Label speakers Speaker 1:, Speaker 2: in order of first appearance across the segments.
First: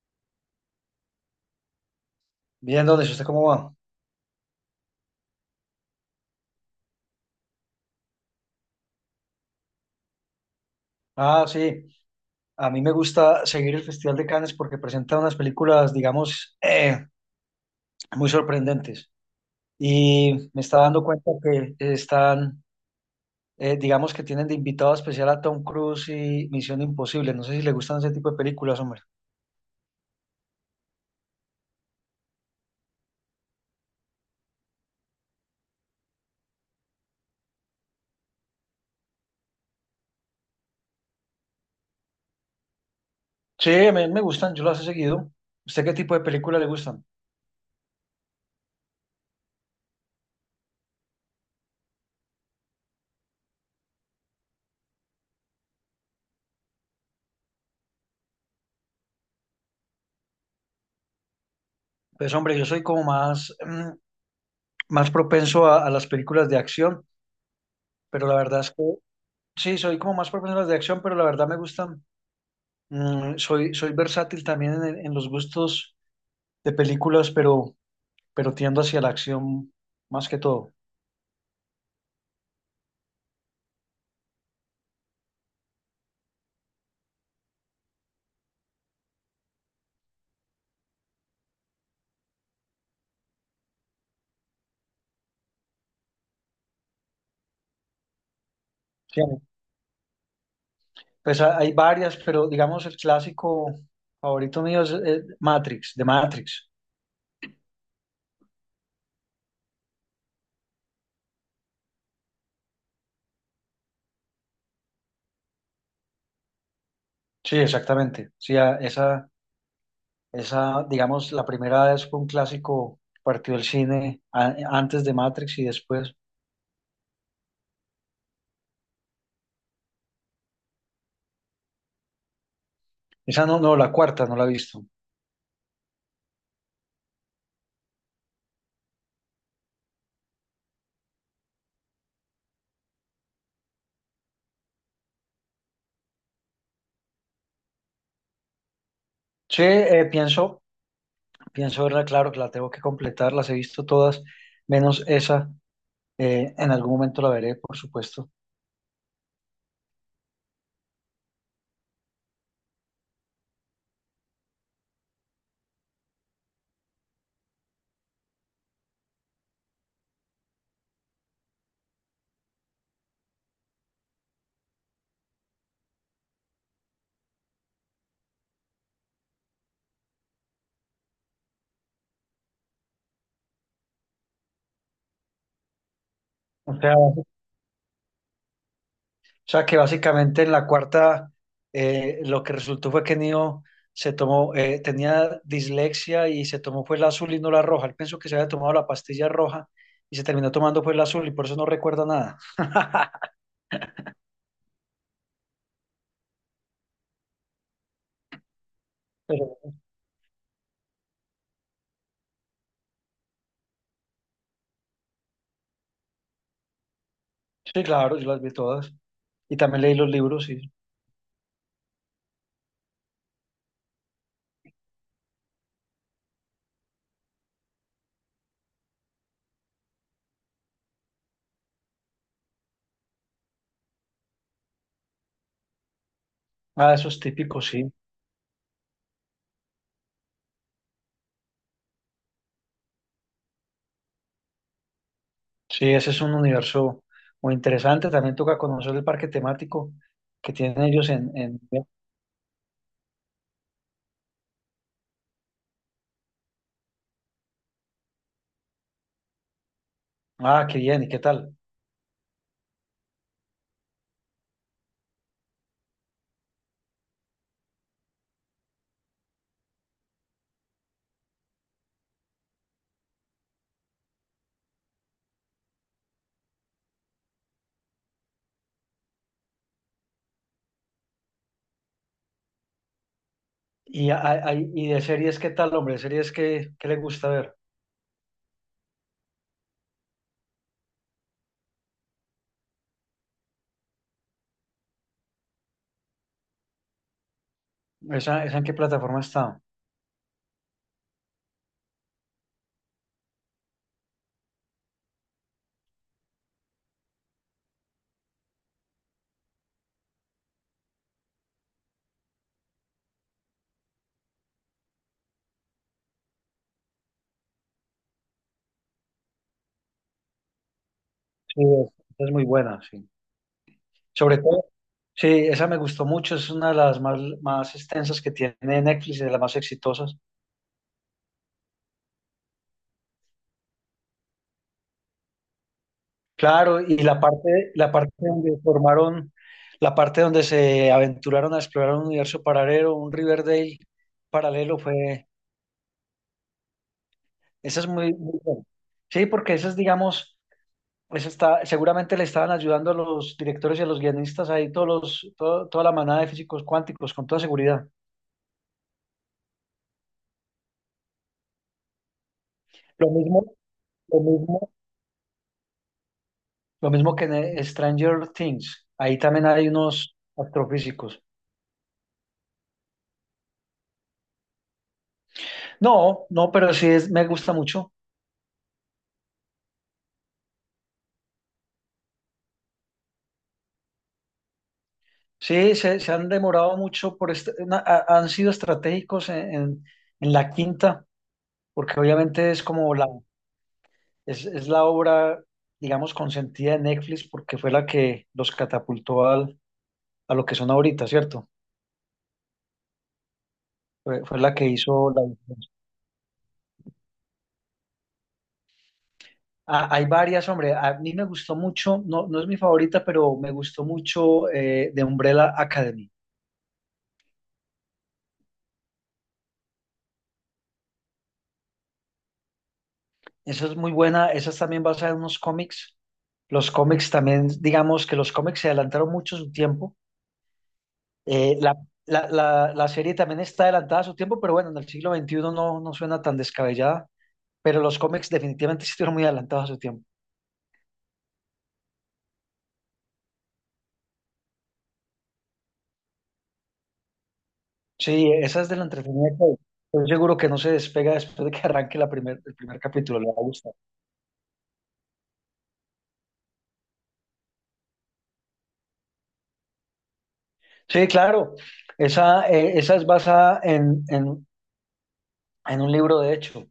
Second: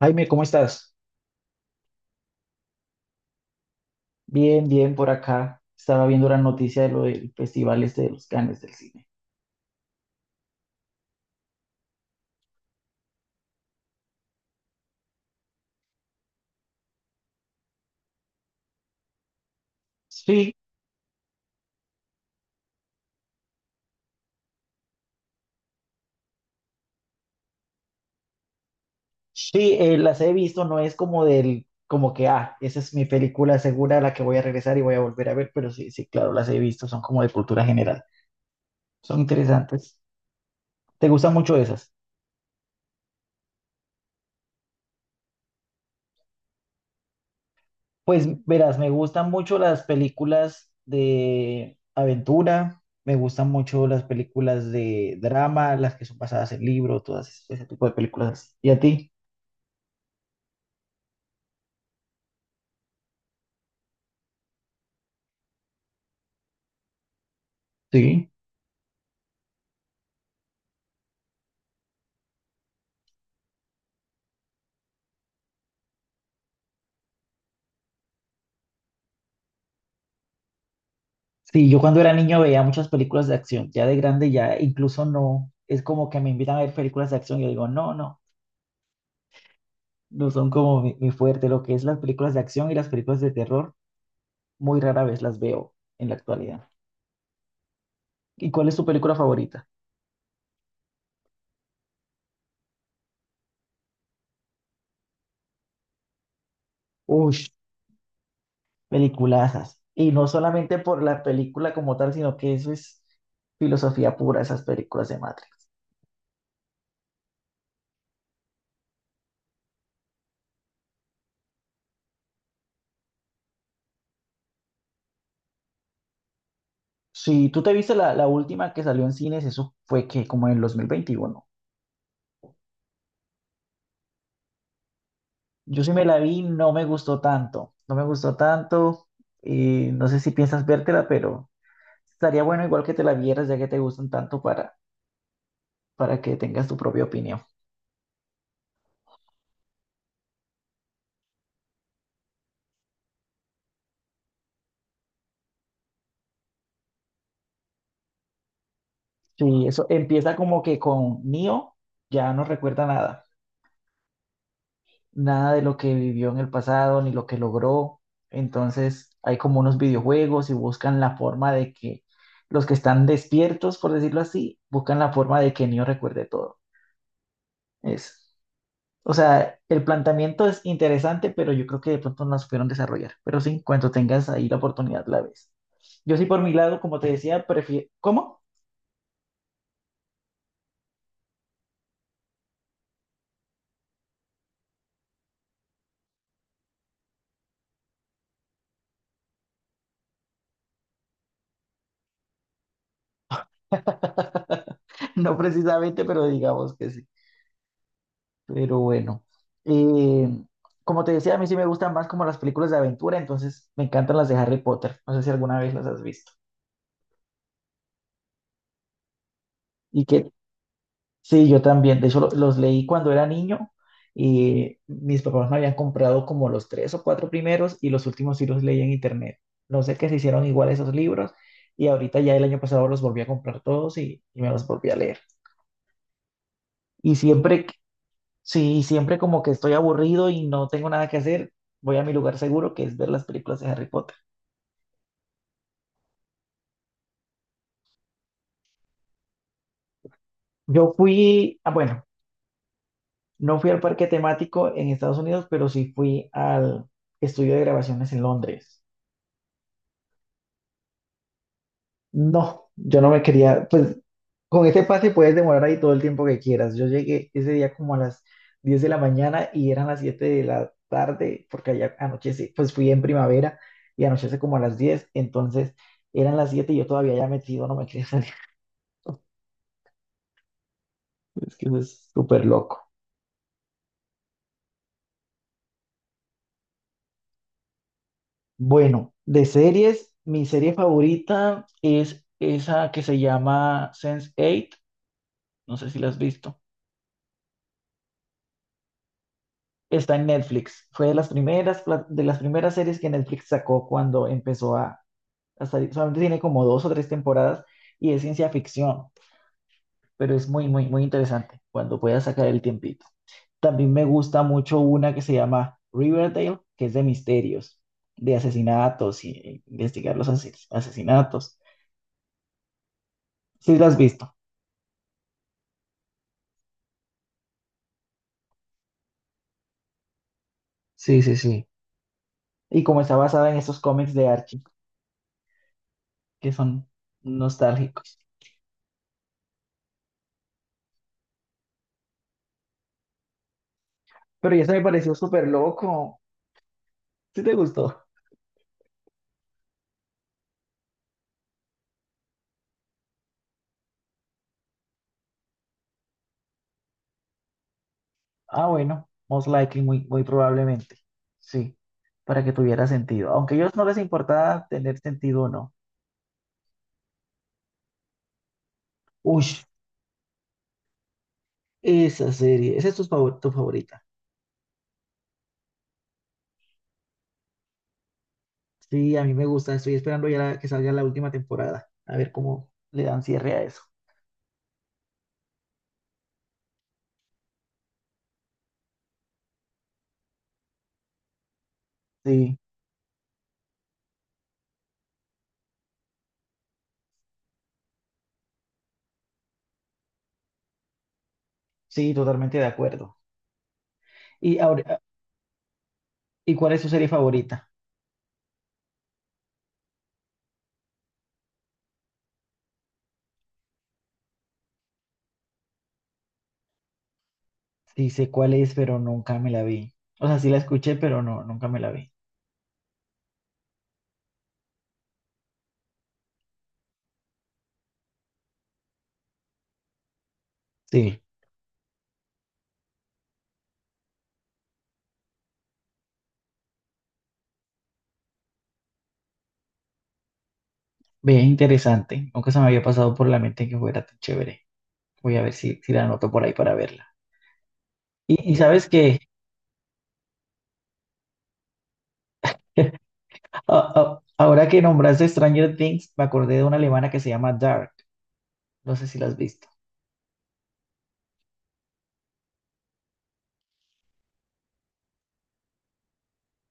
Speaker 1: Jaime, ¿cómo estás?
Speaker 2: Bien, ¿dónde? ¿Usted cómo va?
Speaker 1: Bien, bien por acá. Estaba viendo la noticia de lo del festival este de los Cannes del cine.
Speaker 2: Ah, sí. A mí me gusta seguir el Festival de Cannes porque presenta unas películas, digamos, muy sorprendentes. Y
Speaker 1: Sí,
Speaker 2: me está dando cuenta que están, digamos, que tienen de invitado especial a Tom Cruise y Misión Imposible. No sé si le gustan ese tipo de películas, hombre.
Speaker 1: sí, las he visto, no es como del, como que, esa es mi película segura a la que voy a regresar y voy a volver a ver, pero sí, sí, claro, las he visto, son como de cultura general. Son interesantes. ¿Te gustan mucho esas?
Speaker 2: Sí, a mí me gustan, yo las he seguido. ¿Usted qué tipo de películas le gustan?
Speaker 1: Pues verás, me gustan mucho las películas de aventura, me gustan mucho las películas de drama, las que son basadas en libros, todas ese tipo de películas. Así. ¿Y a ti?
Speaker 2: Pues, hombre, yo soy como más, más propenso a las películas de acción, pero
Speaker 1: Sí,
Speaker 2: la verdad es que sí, soy como más propenso a las de acción, pero la verdad me gustan. Soy, soy versátil también en, en los gustos de películas, pero tiendo hacia la acción más que todo.
Speaker 1: sí, yo cuando era niño veía muchas películas de acción, ya de grande ya incluso no, es como que me invitan a ver películas de acción y yo digo, no, no, no son como mi fuerte, lo que es las películas de acción y las películas de terror, muy rara vez las veo en la actualidad. ¿Y cuál es tu película
Speaker 2: Sí,
Speaker 1: favorita?
Speaker 2: pues hay varias, pero digamos el clásico favorito mío es Matrix, de Matrix.
Speaker 1: Uy, peliculazas. Y no solamente por la película como tal, sino que eso es filosofía pura, esas películas de Matrix.
Speaker 2: Sí, exactamente. Sí, esa, digamos, la primera vez fue un clásico, partió el cine antes de Matrix y después.
Speaker 1: Sí, tú te viste la última que salió en cines, eso fue que como en el 2021.
Speaker 2: Esa no, no, la cuarta no la he visto.
Speaker 1: Yo sí me la vi, no me gustó tanto, no me gustó tanto. No sé si piensas vértela, pero estaría bueno igual que te la vieras, ya que te gustan tanto para que tengas tu propia opinión.
Speaker 2: Sí, pienso verla, claro que la tengo que completar, las he visto todas, menos esa. En algún momento la veré, por supuesto.
Speaker 1: Sí, eso empieza como que con Neo ya no recuerda nada, nada de lo que vivió en el pasado ni lo que logró. Entonces hay como unos videojuegos y buscan la forma de que los que están despiertos, por decirlo así, buscan la forma de que Neo recuerde todo. Eso. O sea, el planteamiento es interesante, pero yo creo que de pronto no la supieron desarrollar. Pero sí, cuando tengas ahí la oportunidad, la ves. Yo sí, por mi
Speaker 2: O
Speaker 1: lado,
Speaker 2: sea,
Speaker 1: como te
Speaker 2: o
Speaker 1: decía, prefiero... ¿Cómo?
Speaker 2: sea que básicamente en la cuarta lo que resultó fue que Neo se tomó, tenía dislexia y se tomó pues la azul y no la roja. Él pensó que se había tomado la pastilla roja y se terminó tomando pues la azul y por eso no recuerda nada.
Speaker 1: No precisamente, pero digamos que sí. Pero bueno,
Speaker 2: Pero
Speaker 1: eh, como te decía, a mí sí me gustan más como las películas de aventura, entonces me encantan las de Harry Potter. No sé si alguna vez las has visto.
Speaker 2: sí, claro, yo las vi todas. Y también leí
Speaker 1: ¿Y
Speaker 2: los
Speaker 1: qué?
Speaker 2: libros y
Speaker 1: Sí, yo también. De hecho, los leí cuando era niño y mis papás me habían comprado como los tres o cuatro primeros y los últimos sí los leí en internet. No sé qué se hicieron igual esos libros y ahorita ya el año pasado los volví a comprar todos y me los volví a leer.
Speaker 2: ah, eso
Speaker 1: Y
Speaker 2: es típico,
Speaker 1: siempre, que-
Speaker 2: sí.
Speaker 1: sí, siempre como que estoy aburrido y no tengo nada que hacer, voy a mi lugar seguro que es ver las películas de Harry Potter.
Speaker 2: Sí, ese es un universo muy interesante. También toca conocer el parque temático que tienen
Speaker 1: Yo
Speaker 2: ellos en,
Speaker 1: fui,
Speaker 2: en...
Speaker 1: bueno, no fui al parque temático en Estados Unidos, pero sí fui al estudio de grabaciones en Londres.
Speaker 2: Ah, qué bien, ¿y qué tal?
Speaker 1: No, yo no me quería, pues con ese pase puedes demorar ahí todo el tiempo que quieras. Yo llegué ese día como a las 10 de la mañana y eran las 7 de la tarde, porque allá anochece, pues fui en primavera y anochece como a las 10, entonces eran las 7 y yo todavía ya metido, no me quería salir. Es que eso es súper loco.
Speaker 2: Y, y de series, ¿qué tal, hombre? ¿Series qué le gusta ver?
Speaker 1: Bueno, de series, mi serie favorita es esa que se llama sense Eight. No sé si la has visto.
Speaker 2: Esa en qué plataforma está?
Speaker 1: Está en Netflix. Fue de las primeras, de las primeras series que Netflix sacó cuando empezó a salir. Solamente tiene como dos o tres temporadas y es ciencia ficción, pero es muy, muy, muy interesante cuando puedas sacar el tiempito. También me gusta mucho una que se llama Riverdale, que es de misterios, de asesinatos y e investigar los asesinatos.
Speaker 2: Sí, es muy buena, sí.
Speaker 1: Sí, la has visto.
Speaker 2: Sobre todo, sí, esa me gustó mucho, es una de más extensas que tiene Netflix, de las más exitosas.
Speaker 1: Sí, sí, sí. Y como está basada en esos cómics de Archie, que
Speaker 2: Claro,
Speaker 1: son
Speaker 2: y la parte
Speaker 1: nostálgicos.
Speaker 2: donde formaron, la parte donde se aventuraron a explorar un universo paralelo, un Riverdale
Speaker 1: Pero ya se
Speaker 2: paralelo,
Speaker 1: me pareció
Speaker 2: fue,
Speaker 1: súper loco. ¿Sí te
Speaker 2: esa es
Speaker 1: gustó?
Speaker 2: muy, muy buena. Sí, porque esa es, digamos, eso está, seguramente le estaban ayudando a los directores y a los guionistas ahí, toda la manada de físicos cuánticos, con toda seguridad.
Speaker 1: Ah, bueno, most likely, muy, muy probablemente. Sí, para que tuviera
Speaker 2: Lo
Speaker 1: sentido. Aunque
Speaker 2: mismo,
Speaker 1: a ellos no les
Speaker 2: lo
Speaker 1: importaba
Speaker 2: mismo,
Speaker 1: tener sentido o no.
Speaker 2: lo mismo que en Stranger Things. Ahí
Speaker 1: Uy,
Speaker 2: también hay unos astrofísicos.
Speaker 1: esa serie, esa es tu, tu favorita.
Speaker 2: No, no, pero sí es, me gusta mucho.
Speaker 1: Sí, a mí me gusta, estoy esperando ya que salga la última temporada, a ver cómo le dan cierre a eso.
Speaker 2: Sí, se han demorado mucho por han sido estratégicos en la quinta, porque obviamente
Speaker 1: Sí,
Speaker 2: es como es la obra, digamos, consentida de Netflix, porque fue la que los catapultó al a lo que son ahorita, ¿cierto?
Speaker 1: sí, totalmente de acuerdo.
Speaker 2: Fue la
Speaker 1: ¿Y,
Speaker 2: que
Speaker 1: ahora,
Speaker 2: hizo la diferencia.
Speaker 1: y cuál es tu serie favorita?
Speaker 2: Ah, hay varias, hombre. A mí me gustó mucho, no, no es mi favorita, pero me gustó mucho de Umbrella Academy.
Speaker 1: Sí, sé cuál es, pero nunca me la vi. O sea, sí la escuché, pero no, nunca me la vi.
Speaker 2: Esa es muy buena, esa es también basada en unos cómics. Los cómics también, digamos que los cómics se adelantaron mucho su tiempo.
Speaker 1: Sí,
Speaker 2: Eh, la, la serie también está adelantada a su tiempo, pero bueno, en el siglo veintiuno no, no suena tan descabellada, pero los cómics definitivamente sí estuvieron muy adelantados a su tiempo.
Speaker 1: ve, interesante. Nunca se me había pasado por la mente que fuera tan chévere. Voy a ver si, la anoto por ahí para verla.
Speaker 2: Sí,
Speaker 1: Y
Speaker 2: esa es de la
Speaker 1: sabes que
Speaker 2: entretenida que estoy seguro que no se despega después de que arranque el primer capítulo, le va a gustar.
Speaker 1: ahora que nombraste Stranger Things, me acordé de una alemana que se llama Dark. No sé si la has visto.
Speaker 2: Sí, claro, esa es basada en un libro, de hecho.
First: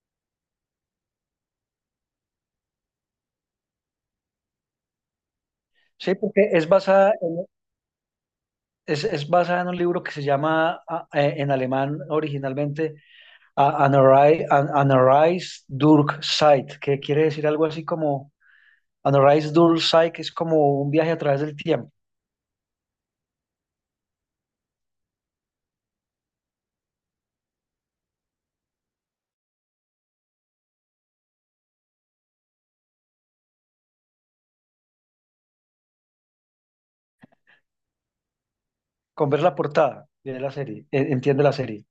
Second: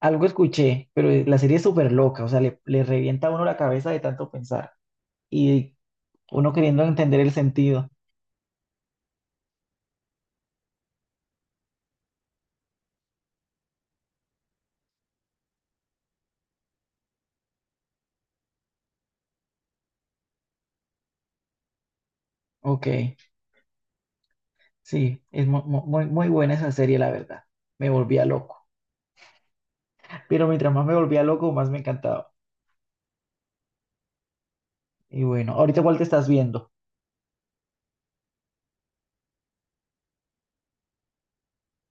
Speaker 1: Algo escuché, pero la serie es súper loca, o sea, le revienta a uno la cabeza de tanto pensar y
Speaker 2: Sí, porque
Speaker 1: uno
Speaker 2: es
Speaker 1: queriendo
Speaker 2: basada
Speaker 1: entender el
Speaker 2: en,
Speaker 1: sentido.
Speaker 2: es basada en un libro que se llama en alemán originalmente Anarreis durch Zeit, que quiere decir algo así como Anarreis durch Zeit, que es como un viaje a través del tiempo.
Speaker 1: Ok, sí, es muy, muy buena esa serie, la verdad. Me volvía loco. Pero mientras más me volvía loco, más me encantaba. Y bueno, ahorita cuál te estás viendo.
Speaker 2: Con ver la portada, de la serie, entiende la serie.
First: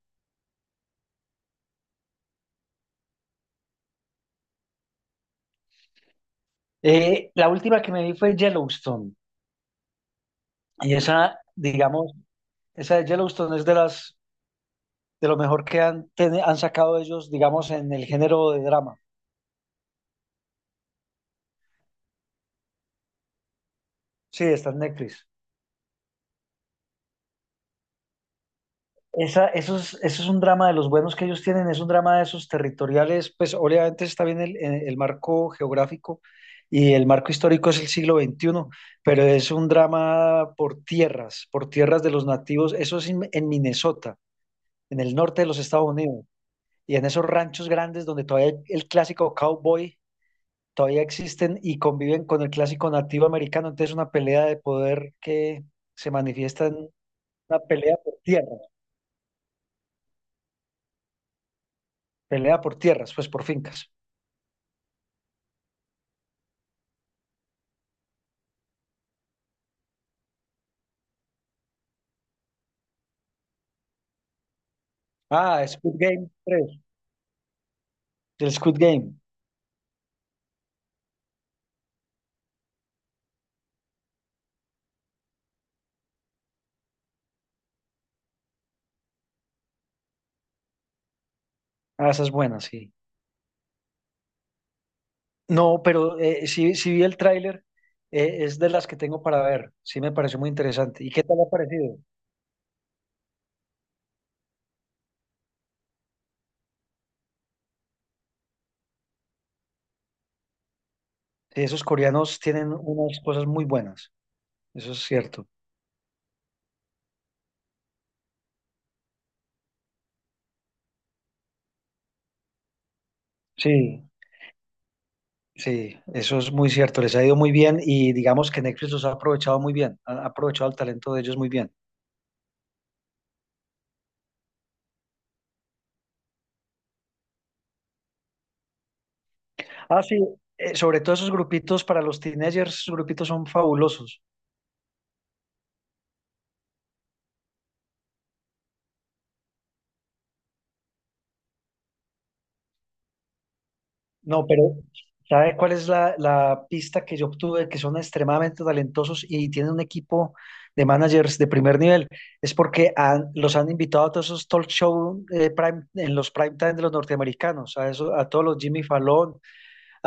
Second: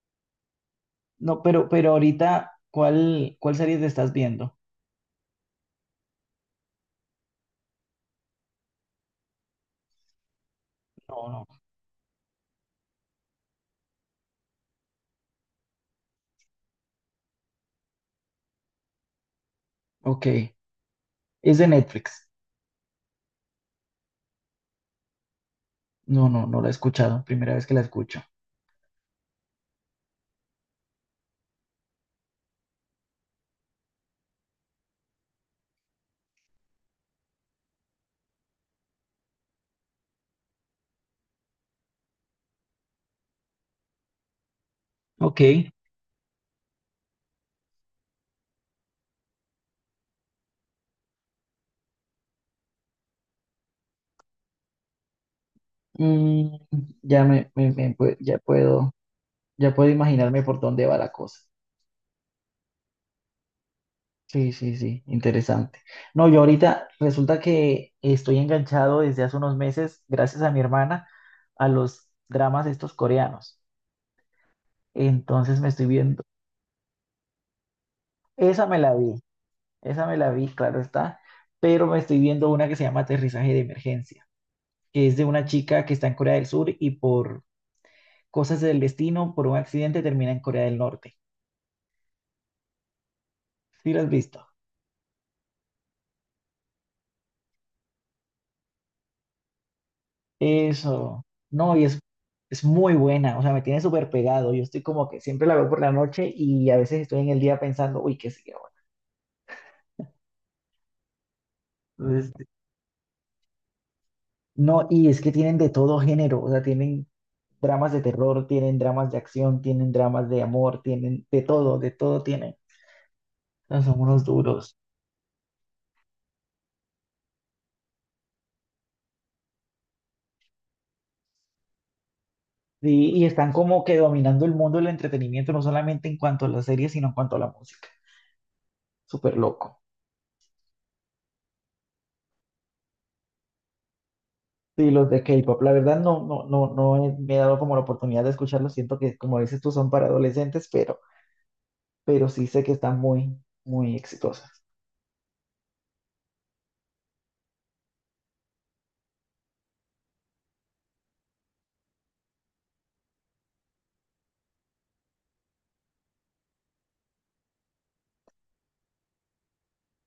Speaker 1: No, pero ahorita, ¿cuál serie te estás viendo?
Speaker 2: La última que me vi fue Yellowstone. Y
Speaker 1: No,
Speaker 2: esa,
Speaker 1: no.
Speaker 2: digamos, esa de Yellowstone es de las, de lo mejor que han sacado ellos, digamos, en el género de drama.
Speaker 1: Ok, es de Netflix.
Speaker 2: Sí, está en Netflix.
Speaker 1: No, no, no la he escuchado. Primera vez que la escucho.
Speaker 2: Eso es un drama de los buenos que ellos tienen, es un drama de esos territoriales, pues obviamente está bien marco geográfico y el marco histórico es el siglo XXI, pero es un drama por tierras de los nativos, eso es en Minnesota, en el norte de los
Speaker 1: Ok,
Speaker 2: Estados Unidos. Y en esos ranchos grandes donde todavía el clásico cowboy todavía existen y conviven con el clásico nativo americano. Entonces, una pelea de poder que se
Speaker 1: mm,
Speaker 2: manifiesta en
Speaker 1: ya me,
Speaker 2: una pelea por tierra,
Speaker 1: ya puedo imaginarme por dónde va la cosa.
Speaker 2: pelea por tierras, pues por fincas.
Speaker 1: Sí, sí, sí, interesante. No, yo ahorita resulta que estoy enganchado desde hace unos meses, gracias a mi hermana, a los dramas estos coreanos. Entonces
Speaker 2: Ah,
Speaker 1: me estoy
Speaker 2: Squid
Speaker 1: viendo,
Speaker 2: Game 3, el
Speaker 1: esa me
Speaker 2: Squid
Speaker 1: la
Speaker 2: Game.
Speaker 1: vi, esa me la vi, claro está, pero me estoy viendo una que se llama Aterrizaje de Emergencia, que es de una chica que está en Corea del Sur y por cosas del destino por un accidente termina en Corea del Norte.
Speaker 2: Ah, esa es buena, sí.
Speaker 1: ¿Sí lo has visto?
Speaker 2: No, pero sí vi el tráiler, es de las que tengo para ver. Sí me pareció muy interesante. ¿Y qué
Speaker 1: Eso.
Speaker 2: tal ha
Speaker 1: No, y
Speaker 2: parecido?
Speaker 1: es muy buena. O sea, me tiene súper pegado. Yo estoy como que siempre la veo por la noche y a veces estoy en el día pensando, uy, ¿qué sigue ahora?
Speaker 2: Sí, esos coreanos
Speaker 1: Entonces,
Speaker 2: tienen unas cosas muy buenas,
Speaker 1: no,
Speaker 2: eso es
Speaker 1: y es que
Speaker 2: cierto.
Speaker 1: tienen de todo género. O sea, tienen dramas de terror, tienen dramas de acción, tienen dramas de amor, tienen de todo tienen. O sea, son
Speaker 2: Sí,
Speaker 1: unos duros.
Speaker 2: sí, eso es muy cierto, les ha ido muy bien y digamos que Netflix los ha aprovechado muy bien, ha aprovechado el talento de ellos muy bien.
Speaker 1: Sí, y están como que dominando el mundo del entretenimiento, no solamente en cuanto a las series, sino en cuanto a la música. Súper loco.
Speaker 2: Ah, sí, sobre todo esos grupitos para los teenagers, esos grupitos son fabulosos.
Speaker 1: Sí, los de K-pop, la verdad no, no, no, me he dado como la oportunidad de escucharlos. Siento que, como dices tú, son para adolescentes, pero sí sé que están muy, muy
Speaker 2: No,
Speaker 1: exitosas.
Speaker 2: pero ¿sabe cuál es la pista que yo obtuve? Que son extremadamente talentosos y tienen un equipo de managers de primer nivel. Es porque los han invitado a todos esos talk show en los prime time de los norteamericanos, a todos los Jimmy Fallon,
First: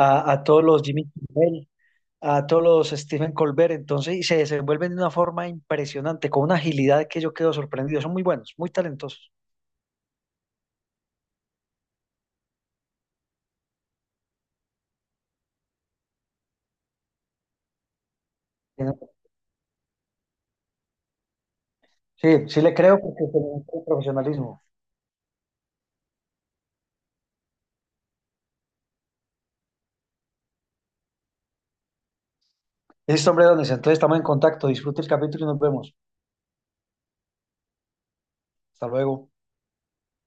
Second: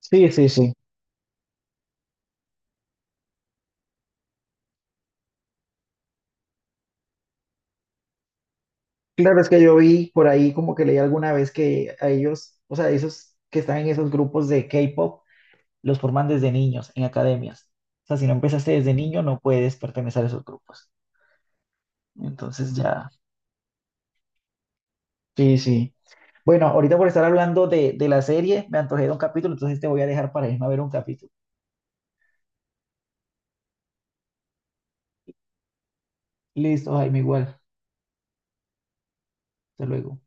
Speaker 1: Sí,
Speaker 2: a
Speaker 1: sí,
Speaker 2: todos
Speaker 1: sí.
Speaker 2: los Jimmy Kimmel, a todos los Stephen Colbert, entonces, y se desenvuelven de una forma impresionante, con una agilidad que yo quedo sorprendido. Son muy buenos, muy talentosos.
Speaker 1: Claro, es que yo vi por ahí como que leí alguna vez que a ellos, o sea, esos que están en esos grupos de K-pop, los forman desde niños, en academias. O sea, si no empezaste desde niño, no puedes pertenecer a esos grupos.
Speaker 2: Sí, sí le
Speaker 1: Entonces
Speaker 2: creo
Speaker 1: ya.
Speaker 2: porque se mucho profesionalismo.
Speaker 1: Sí, sí. Bueno, ahorita por estar hablando de la serie, me antojé de un capítulo, entonces te voy a dejar para irme a ver un capítulo.
Speaker 2: Listo, hombre, Donis, entonces estamos en contacto. Disfrute el capítulo y nos vemos.
Speaker 1: Listo, Jaime, igual.
Speaker 2: Hasta luego.
Speaker 1: Hasta luego.